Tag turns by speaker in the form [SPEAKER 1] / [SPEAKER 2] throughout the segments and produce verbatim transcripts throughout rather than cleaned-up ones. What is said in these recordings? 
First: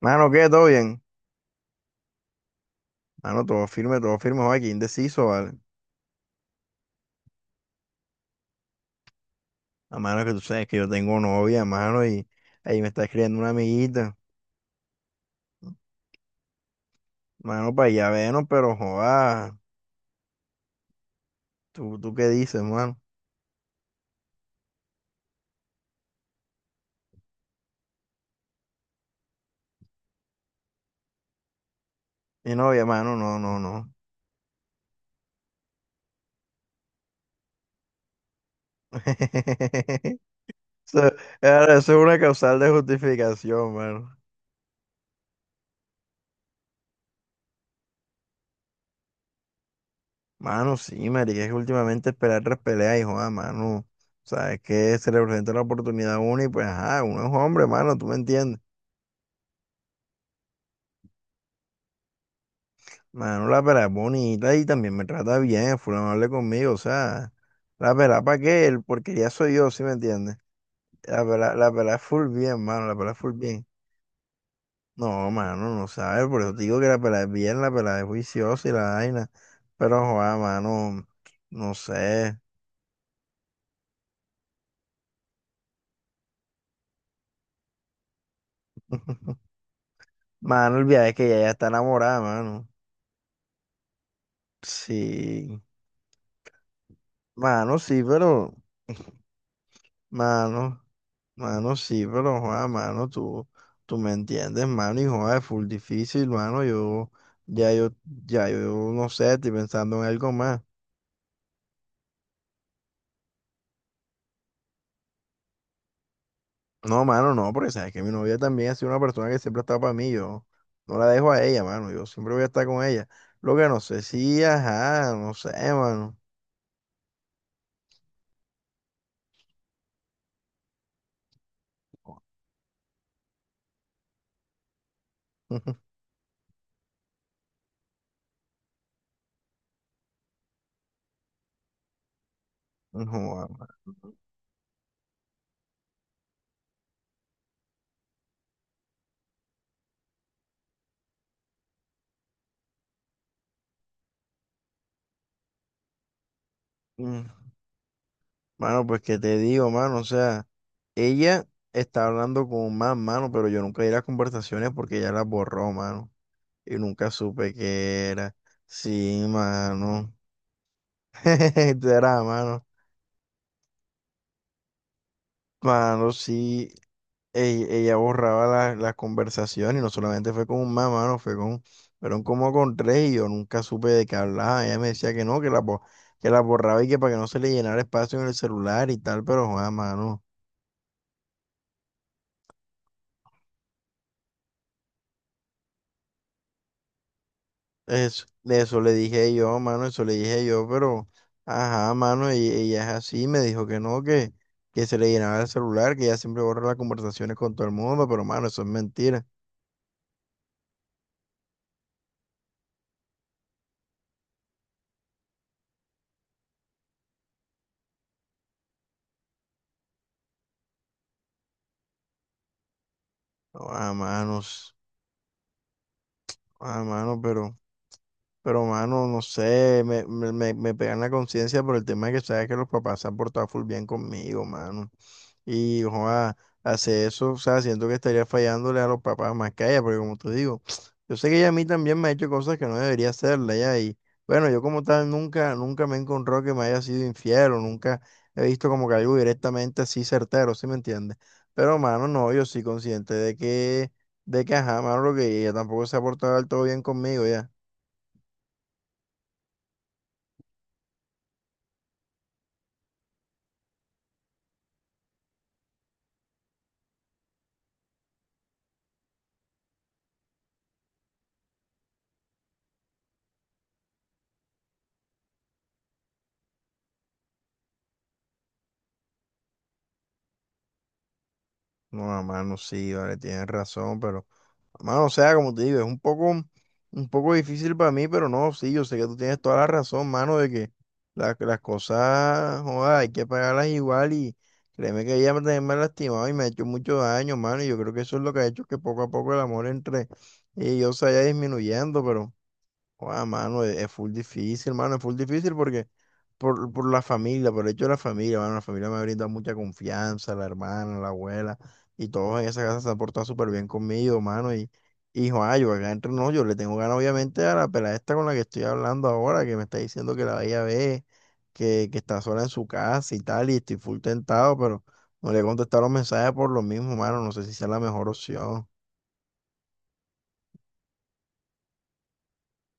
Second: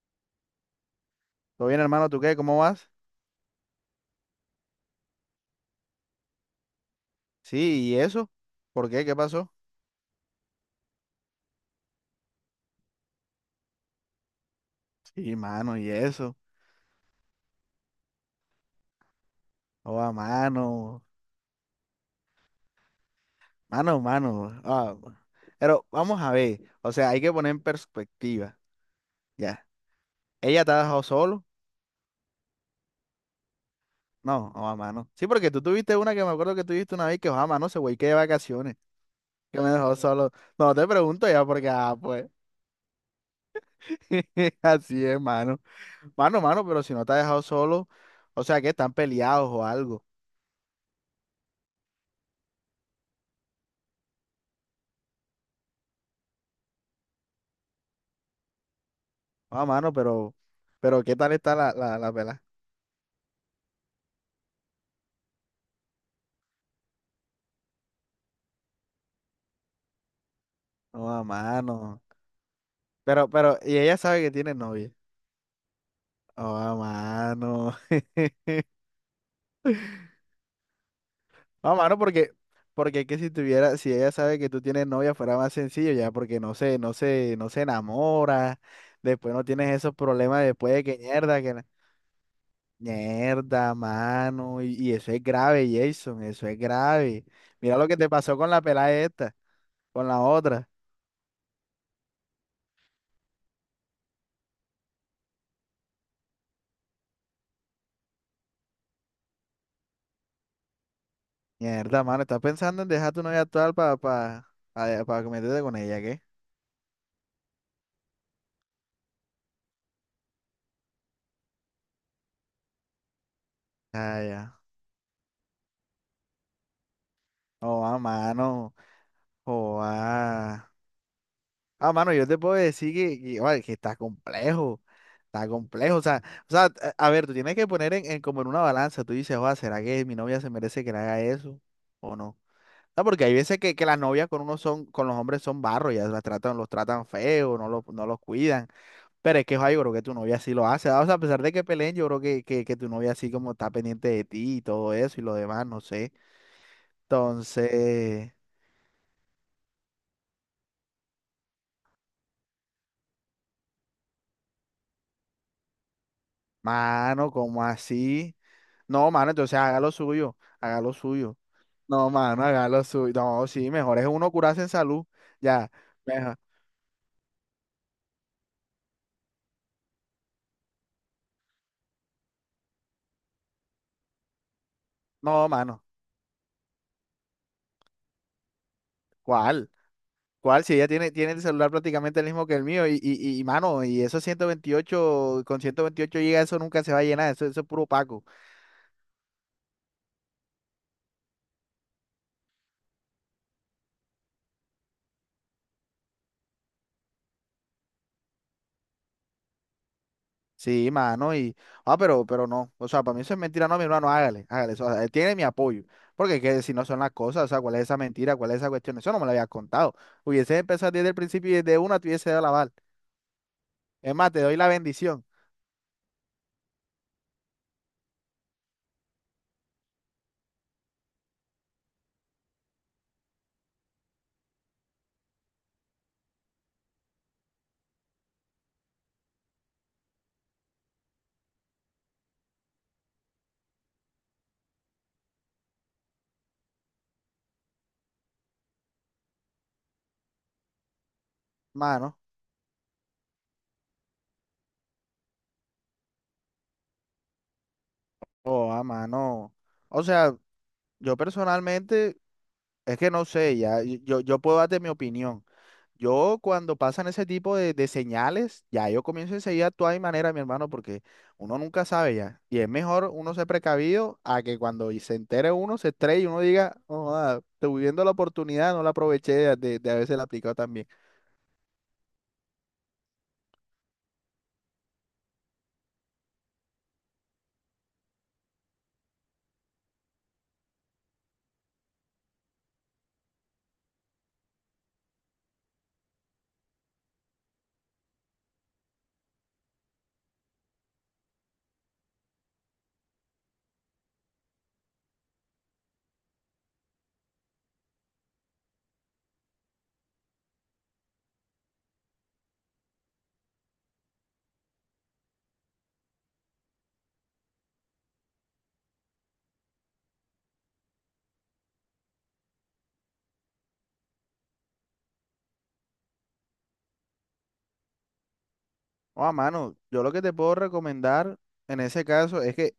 [SPEAKER 1] Mano, ¿qué? ¿Todo bien?
[SPEAKER 2] ¿Todo bien, hermano? ¿Tú qué? ¿Cómo vas?
[SPEAKER 1] Mano, todo firme, todo firme, joder, qué indeciso, ¿vale?
[SPEAKER 2] Sí, ¿y eso? ¿Por qué? ¿Qué pasó?
[SPEAKER 1] A mano que tú sabes que yo tengo novia, mano, y ahí me está escribiendo una amiguita.
[SPEAKER 2] Sí, mano, ¿y eso?
[SPEAKER 1] Mano, para allá vernos, pero joder,
[SPEAKER 2] Oh, mano,
[SPEAKER 1] ¿tú, tú qué dices, mano?
[SPEAKER 2] mano, mano. Ah, bueno. Pero vamos a ver, o sea, hay que poner en perspectiva, ya. ¿Ella te ha dejado solo?
[SPEAKER 1] Mi novia, mano, no, no, no.
[SPEAKER 2] No, oh, mano. Sí, porque tú tuviste una que me acuerdo que tuviste una vez que, oh, mano, se güey que de vacaciones, que me dejó solo. No, no te
[SPEAKER 1] Eso,
[SPEAKER 2] pregunto ya porque,
[SPEAKER 1] ahora, eso
[SPEAKER 2] ah,
[SPEAKER 1] es una
[SPEAKER 2] pues,
[SPEAKER 1] causal de justificación, mano.
[SPEAKER 2] así es, mano. Mano, mano, pero si no te ha dejado solo, o sea, que están peleados o algo.
[SPEAKER 1] Mano, sí, marica, es que últimamente esperar tres peleas y joda, mano, sabes que se le presenta la oportunidad a uno y pues, ajá, uno es hombre, mano, tú me entiendes.
[SPEAKER 2] Oh, mano, pero, pero, ¿qué tal está la, la, la pelada?
[SPEAKER 1] Mano, la pera es bonita y también me trata bien, full amable conmigo, o sea, la pera para qué, el porquería soy yo, ¿sí me entiendes?
[SPEAKER 2] Oh, a
[SPEAKER 1] La pera, la pera
[SPEAKER 2] mano.
[SPEAKER 1] es full bien, mano, la pera es
[SPEAKER 2] Pero,
[SPEAKER 1] full
[SPEAKER 2] pero,
[SPEAKER 1] bien.
[SPEAKER 2] y ella sabe que tiene novia.
[SPEAKER 1] No, mano, no sabes, por eso
[SPEAKER 2] Oh,
[SPEAKER 1] te digo que la pera es
[SPEAKER 2] a
[SPEAKER 1] bien, la
[SPEAKER 2] mano.
[SPEAKER 1] pera es juiciosa y la vaina, pero joder, mano,
[SPEAKER 2] No
[SPEAKER 1] no
[SPEAKER 2] a mano, porque,
[SPEAKER 1] sé.
[SPEAKER 2] porque es que si tuviera, si ella sabe que tú tienes novia, fuera más sencillo ya, porque no se, no se, no se enamora. Después no tienes esos problemas después
[SPEAKER 1] Mano, el
[SPEAKER 2] de que
[SPEAKER 1] viaje es que ella
[SPEAKER 2] mierda,
[SPEAKER 1] ya
[SPEAKER 2] que
[SPEAKER 1] está
[SPEAKER 2] la-
[SPEAKER 1] enamorada, mano.
[SPEAKER 2] mierda, mano. Y, y eso es
[SPEAKER 1] Sí,
[SPEAKER 2] grave, Jason, eso es grave. Mira
[SPEAKER 1] mano,
[SPEAKER 2] lo que
[SPEAKER 1] sí,
[SPEAKER 2] te pasó con
[SPEAKER 1] pero,
[SPEAKER 2] la pelada esta, con la otra.
[SPEAKER 1] mano. Mano, sí, pero, joda, mano, tú, tú me entiendes, mano, y joda, es full difícil, mano, yo, ya yo, ya yo, no sé, estoy pensando en algo más.
[SPEAKER 2] Mierda, mano, estás pensando en dejar tu novia actual para pa, pa, pa pa meterte con ella, ¿qué?
[SPEAKER 1] No, mano, no, porque sabes que mi novia también ha sido una persona que siempre ha estado para mí, yo no la dejo a ella, mano, yo siempre voy a estar con ella. Lo que no sé,
[SPEAKER 2] Ah,
[SPEAKER 1] sí,
[SPEAKER 2] ya.
[SPEAKER 1] ajá, no sé, mano.
[SPEAKER 2] Oh, a mano. Oh, ah. Ah, mano, yo te puedo decir que, que, oye, que está complejo. Está complejo. O sea, o sea, a a ver, tú tienes que poner en, en como en una balanza. Tú dices, oye, ¿será que mi novia se merece que le haga eso? ¿O no? No, porque hay veces
[SPEAKER 1] Joda.
[SPEAKER 2] que, que las novias con uno son, con los hombres son barro, ya las tratan, los tratan feo, no los, no los cuidan. Pero es que, oye, yo creo que tu novia sí lo hace. Ah, o sea, a pesar de que peleen, yo creo que, que, que tu novia sí como está pendiente de ti y todo eso y lo demás, no sé.
[SPEAKER 1] Mm.
[SPEAKER 2] Entonces,
[SPEAKER 1] Mano, pues qué te digo, mano, o sea, ella está hablando con más, mano, pero yo nunca di las conversaciones porque ella las borró, mano. Y nunca
[SPEAKER 2] mano,
[SPEAKER 1] supe
[SPEAKER 2] ¿como
[SPEAKER 1] qué era.
[SPEAKER 2] así? No,
[SPEAKER 1] Sí,
[SPEAKER 2] mano, entonces haga lo
[SPEAKER 1] mano.
[SPEAKER 2] suyo, haga lo suyo.
[SPEAKER 1] Esto
[SPEAKER 2] No,
[SPEAKER 1] era,
[SPEAKER 2] mano,
[SPEAKER 1] mano.
[SPEAKER 2] haga lo suyo. No, sí, mejor es uno curarse en salud. Ya,
[SPEAKER 1] Mano,
[SPEAKER 2] mejor.
[SPEAKER 1] sí. Ella, ella borraba la- las conversaciones y no solamente fue con un más, mano, fue con, fueron como con tres y yo nunca supe de qué hablaba. Ella me decía que no,
[SPEAKER 2] No,
[SPEAKER 1] que la, bo-
[SPEAKER 2] mano,
[SPEAKER 1] que la borraba y que para que no se le llenara espacio en el celular y tal, pero
[SPEAKER 2] ¿cuál?
[SPEAKER 1] joder, mano.
[SPEAKER 2] ¿Cuál? Si ella tiene, tiene el celular prácticamente el mismo que el mío y, y, y, mano, y esos ciento veintiocho con ciento veintiocho gigas eso nunca se va a llenar, eso, eso es puro paco.
[SPEAKER 1] Eso, de eso le dije yo, mano, eso le dije yo, pero, ajá, mano, y ella es así, me dijo que no, que, que se le llenaba el celular, que ella siempre borra las conversaciones con todo el mundo, pero, mano, eso es mentira.
[SPEAKER 2] Sí, mano, y, ah, pero, pero no, o sea, para mí eso es mentira, no, mi hermano, hágale, hágale, eso, o sea, él tiene mi apoyo, porque que si no son las cosas, o sea, ¿cuál es esa mentira, cuál es esa cuestión? Eso no me lo habías contado. Hubiese empezado desde el principio y desde una te hubiese dado la bala.
[SPEAKER 1] No, ah,
[SPEAKER 2] Es más, te doy la
[SPEAKER 1] manos,
[SPEAKER 2] bendición,
[SPEAKER 1] ah, mano, pero, pero, mano, no sé, me, me, me, me pegan la conciencia por el tema de que sabes que los papás se han portado full bien conmigo, mano. Y joa, hace eso, o sea, siento que estaría fallándole a los papás más que a ella, porque como te digo, yo sé que ella a mí también me ha hecho cosas que no debería hacerle ya, y bueno, yo como tal nunca, nunca me he encontrado que me haya sido infiel, o nunca he visto como que algo directamente así certero, ¿sí me entiendes? Pero mano,
[SPEAKER 2] mano.
[SPEAKER 1] no, yo sí consciente de que, de que ajá, mano, lo que ella tampoco se ha portado del todo bien conmigo ya.
[SPEAKER 2] Oh, a mano. O sea, yo personalmente, es que no sé, ya, y- yo, yo puedo darte mi opinión. Yo cuando pasan ese tipo de, de señales, ya yo comienzo enseguida a actuar de mi manera, mi hermano, porque uno nunca sabe ya. Y es mejor uno ser precavido a que cuando y se entere uno, se estrelle y uno diga, oh, ah, estoy viendo la oportunidad, no la aproveché de, de, de haberse la aplicado también.
[SPEAKER 1] No, mano, sí, vale, tienes razón, pero. Mano, o sea, como te digo, es un poco, un poco difícil para mí, pero no, sí, yo sé que tú tienes toda la razón, mano, de que la- las cosas, joda, hay que pagarlas igual y créeme que ella también me ha lastimado y me ha hecho mucho daño, mano, y yo creo que eso es lo que ha hecho que poco a poco el amor entre ellos se vaya disminuyendo, pero... Guau, mano, es, es full difícil, mano, es full difícil porque por, por la familia, por el hecho de la familia, mano, la familia me ha brindado mucha confianza, la hermana, la abuela, y todos en esa casa se han portado súper bien conmigo, mano, y, y joa, yo acá entre no, yo le tengo ganas obviamente a la pelada esta con la que estoy hablando ahora, que me está diciendo que la vaya a ver, que, que está sola en su casa y tal, y estoy full tentado, pero no le he contestado los mensajes por lo mismo, mano, no sé si sea la mejor opción.
[SPEAKER 2] Oh, a mano, yo lo que te puedo recomendar en ese caso es que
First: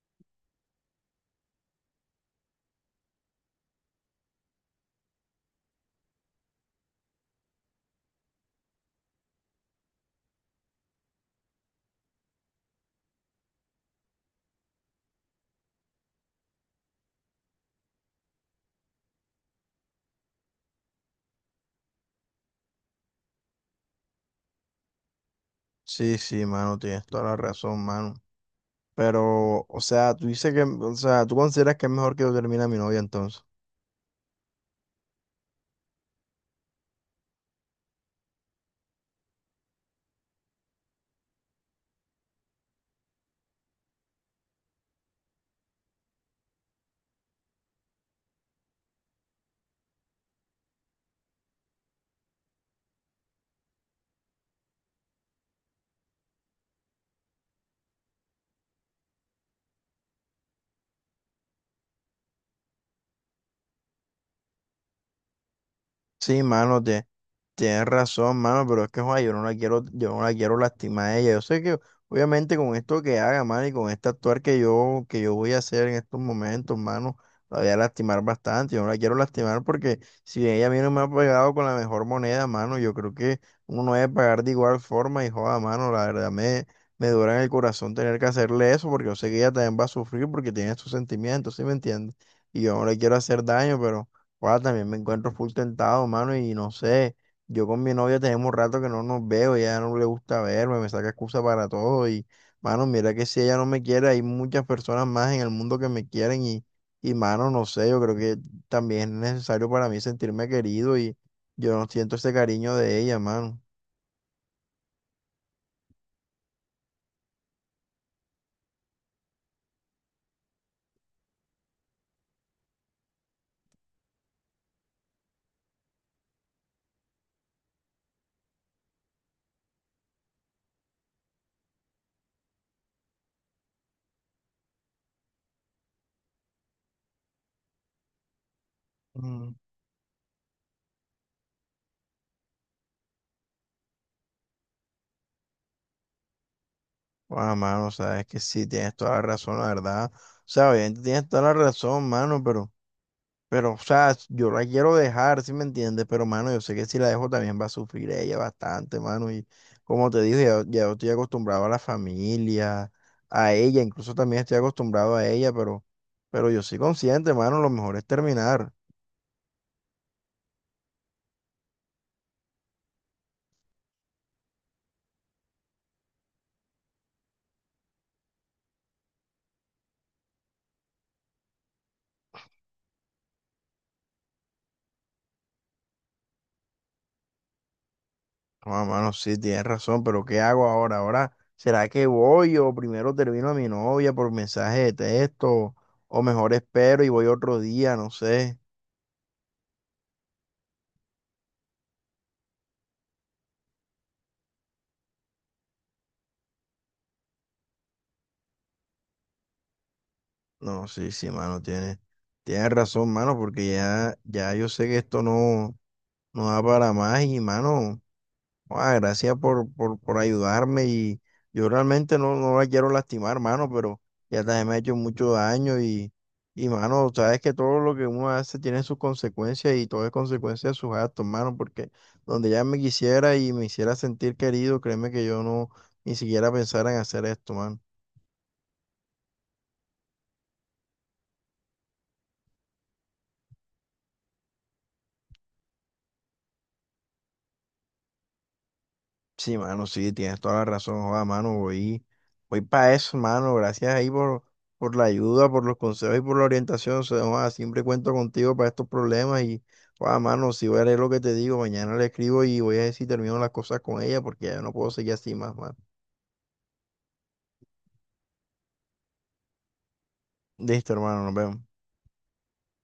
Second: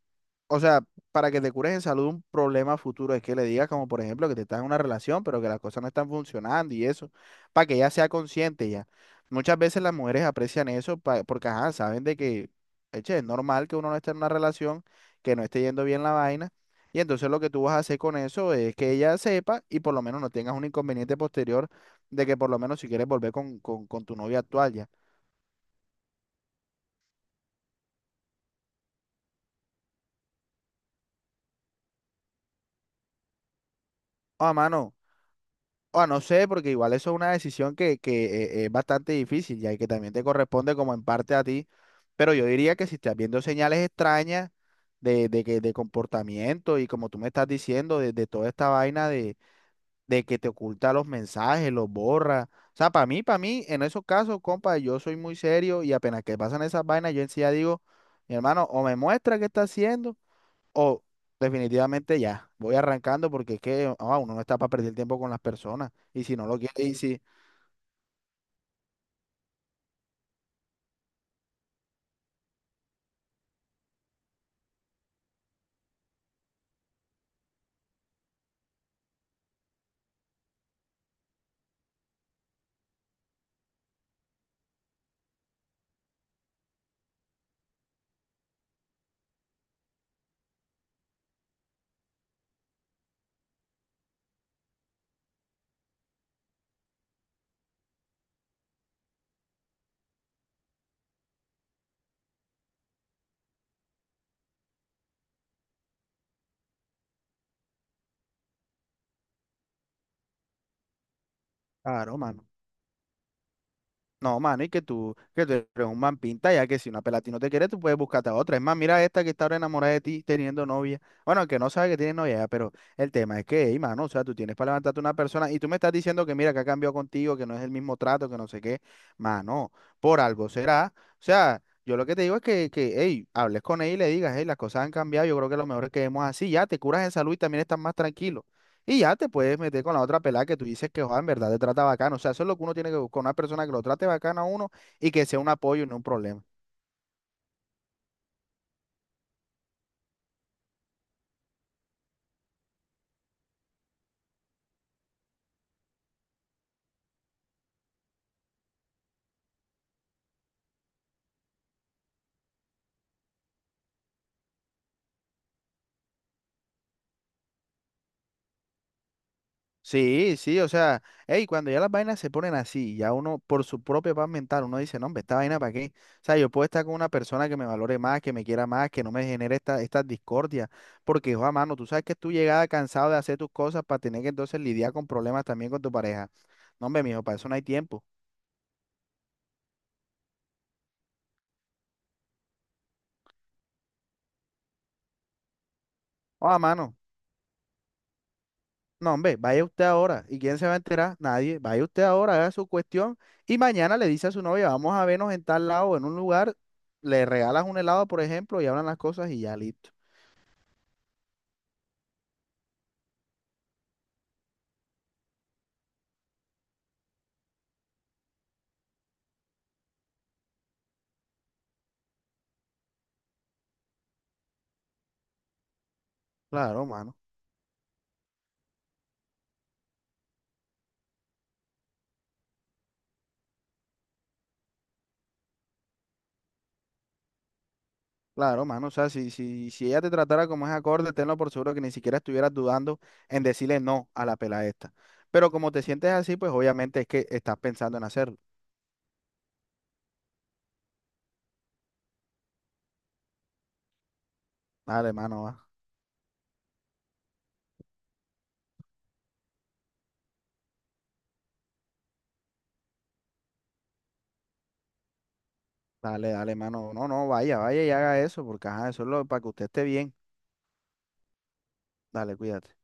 [SPEAKER 2] o sea, para que te cures en salud un problema futuro es que le digas como por ejemplo que te estás en una relación, pero que las cosas no están funcionando y eso, para que ella sea consciente ya. Muchas veces las mujeres aprecian eso pa- porque ajá, saben de que, eche, es normal que uno no esté en una relación, que no esté yendo bien la vaina. Y entonces lo que tú vas a hacer con eso es que ella sepa y por lo menos no tengas un inconveniente posterior de que por lo menos si quieres volver con, con, con tu novia actual ya.
[SPEAKER 1] Sí, sí, mano, tienes toda la razón, mano. Pero, o sea, tú dices que, o sea, tú consideras que es mejor que yo termine a mi novia entonces.
[SPEAKER 2] Ah, mano. Ah, no sé, porque igual eso es una decisión que, que eh, es bastante difícil ya, y que también te corresponde como en parte a ti. Pero yo diría que si estás viendo señales extrañas de, de, que, de comportamiento y como tú me estás diciendo, de, de toda esta vaina de, de que te oculta los mensajes, los borra. O sea, para mí, para mí, en esos casos, compa, yo soy muy serio y apenas que pasan esas vainas, yo en sí ya digo, mi hermano, o me muestra qué está haciendo. O definitivamente ya, voy arrancando porque es que ah, uno no está para perder tiempo con las personas. Y si
[SPEAKER 1] Sí,
[SPEAKER 2] no lo quiere,
[SPEAKER 1] mano,
[SPEAKER 2] y
[SPEAKER 1] te
[SPEAKER 2] si,
[SPEAKER 1] Tienes razón, mano, pero es que, joder, yo no la quiero, yo no la quiero lastimar a ella. Yo sé que, obviamente, con esto que haga, mano, y con este actuar que yo, que yo voy a hacer en estos momentos, mano, la voy a lastimar bastante. Yo no la quiero lastimar porque si ella a mí no me ha pagado con la mejor moneda, mano, yo creo que uno no debe pagar de igual forma y, joda, mano, la verdad me, me dura en el corazón tener que hacerle eso porque yo sé que ella también va a sufrir porque tiene sus sentimientos, ¿sí me entiendes? Y yo no le quiero hacer daño, pero, joda, también me encuentro full tentado, mano, y no sé. Yo con mi novia tenemos rato que no nos veo, ya no le gusta verme, me saca excusa para todo y, mano, mira que si ella no me quiere, hay muchas personas más en el mundo que me quieren y, y, mano, no sé, yo creo que también es necesario para mí sentirme querido y yo no siento
[SPEAKER 2] claro,
[SPEAKER 1] ese
[SPEAKER 2] mano.
[SPEAKER 1] cariño de ella, mano.
[SPEAKER 2] No, mano, y que tú, que tú eres un man pinta, ya que si una pela a ti no te quiere, tú puedes buscarte a otra. Es más, mira esta que está ahora enamorada de ti teniendo novia. Bueno, que no sabe que tiene novia, ya, pero el tema es que, hey, mano, o sea, tú tienes para levantarte una persona y tú me estás diciendo que mira, que ha cambiado contigo, que no es el mismo trato, que no sé qué. Mano, por algo será. O sea, yo lo que te digo es que, que hey, hables con ella y le digas, hey, las cosas han cambiado, yo creo que lo mejor es que vemos así, ya te curas en salud y también estás más tranquilo. Y ya te
[SPEAKER 1] Mm.
[SPEAKER 2] puedes meter con la otra pelada que tú dices que, joder, en verdad te trata bacano. O sea, eso es lo que uno tiene que buscar, una persona que lo trate bacano a uno y que sea un apoyo y no un problema.
[SPEAKER 1] Ah, mano, sabes que sí, tienes toda la razón, la verdad. O sea, obviamente tienes toda la razón, mano, pero... Pero, o sea, yo la quiero dejar, ¿si me entiendes? Pero, mano, yo sé que si la dejo también va a sufrir ella bastante, mano. Y como te dije, ya, ya estoy acostumbrado a la familia, a ella, incluso también estoy acostumbrado a ella, pero, pero yo soy consciente, mano, lo mejor es terminar.
[SPEAKER 2] Sí, sí, o sea, hey, cuando ya las vainas se ponen así, ya uno por su propia paz mental, uno dice, no, hombre, esta vaina para qué. O sea, yo puedo estar con una persona que me valore más, que me quiera más, que no me genere esta, estas discordias, porque, joder, mano, tú sabes que tú llegada cansado de hacer tus cosas para tener que entonces lidiar con problemas también con tu pareja. No, hombre, mijo, para eso no hay tiempo.
[SPEAKER 1] No, mano, sí, tienes razón, pero ¿qué hago ahora? Ahora, ¿será que voy o primero termino a mi novia por mensaje de texto? O mejor
[SPEAKER 2] Joder, mano.
[SPEAKER 1] espero y voy otro día, no sé.
[SPEAKER 2] No, hombre, vaya usted ahora. ¿Y quién se va a enterar? Nadie. Vaya usted ahora, haga su cuestión. Y mañana le dice a su novia, vamos a vernos en tal lado, en un lugar. Le regalas un helado, por ejemplo, y hablan las cosas y ya listo.
[SPEAKER 1] No, sí, sí, mano, tiene, tiene razón, mano, porque ya, ya yo sé que esto no, no da para más y, mano, ah, gracias por, por, por ayudarme y yo realmente no, no la quiero lastimar, mano, pero ya también me ha hecho mucho daño y, y,
[SPEAKER 2] Claro,
[SPEAKER 1] mano,
[SPEAKER 2] mano.
[SPEAKER 1] sabes que todo lo que uno hace tiene sus consecuencias y todo es consecuencia de sus actos, mano, porque donde ya me quisiera y me hiciera sentir querido, créeme que yo no ni siquiera pensara en hacer esto, mano.
[SPEAKER 2] Claro, mano. O sea, si, si, si ella te tratara como es acorde, tenlo por seguro que ni siquiera estuvieras dudando en decirle no a la pela esta. Pero como te sientes así, pues obviamente es que estás pensando en hacerlo.
[SPEAKER 1] Sí, mano, sí, tienes toda la razón, joda, mano, voy, voy para eso, mano, gracias ahí por, por la
[SPEAKER 2] Dale, mano,
[SPEAKER 1] ayuda,
[SPEAKER 2] va.
[SPEAKER 1] por los consejos y por la orientación, o sea, joda, siempre cuento contigo para estos problemas y, joda, mano, si voy a leer lo que te digo, mañana le escribo y voy a ver si termino las cosas con ella porque ya no puedo seguir así más, mano.
[SPEAKER 2] Dale, dale, mano. No, no, vaya, vaya y haga eso, porque ajá, eso es lo, para que usted esté bien.
[SPEAKER 1] Listo, hermano, nos vemos.
[SPEAKER 2] Dale, cuídate.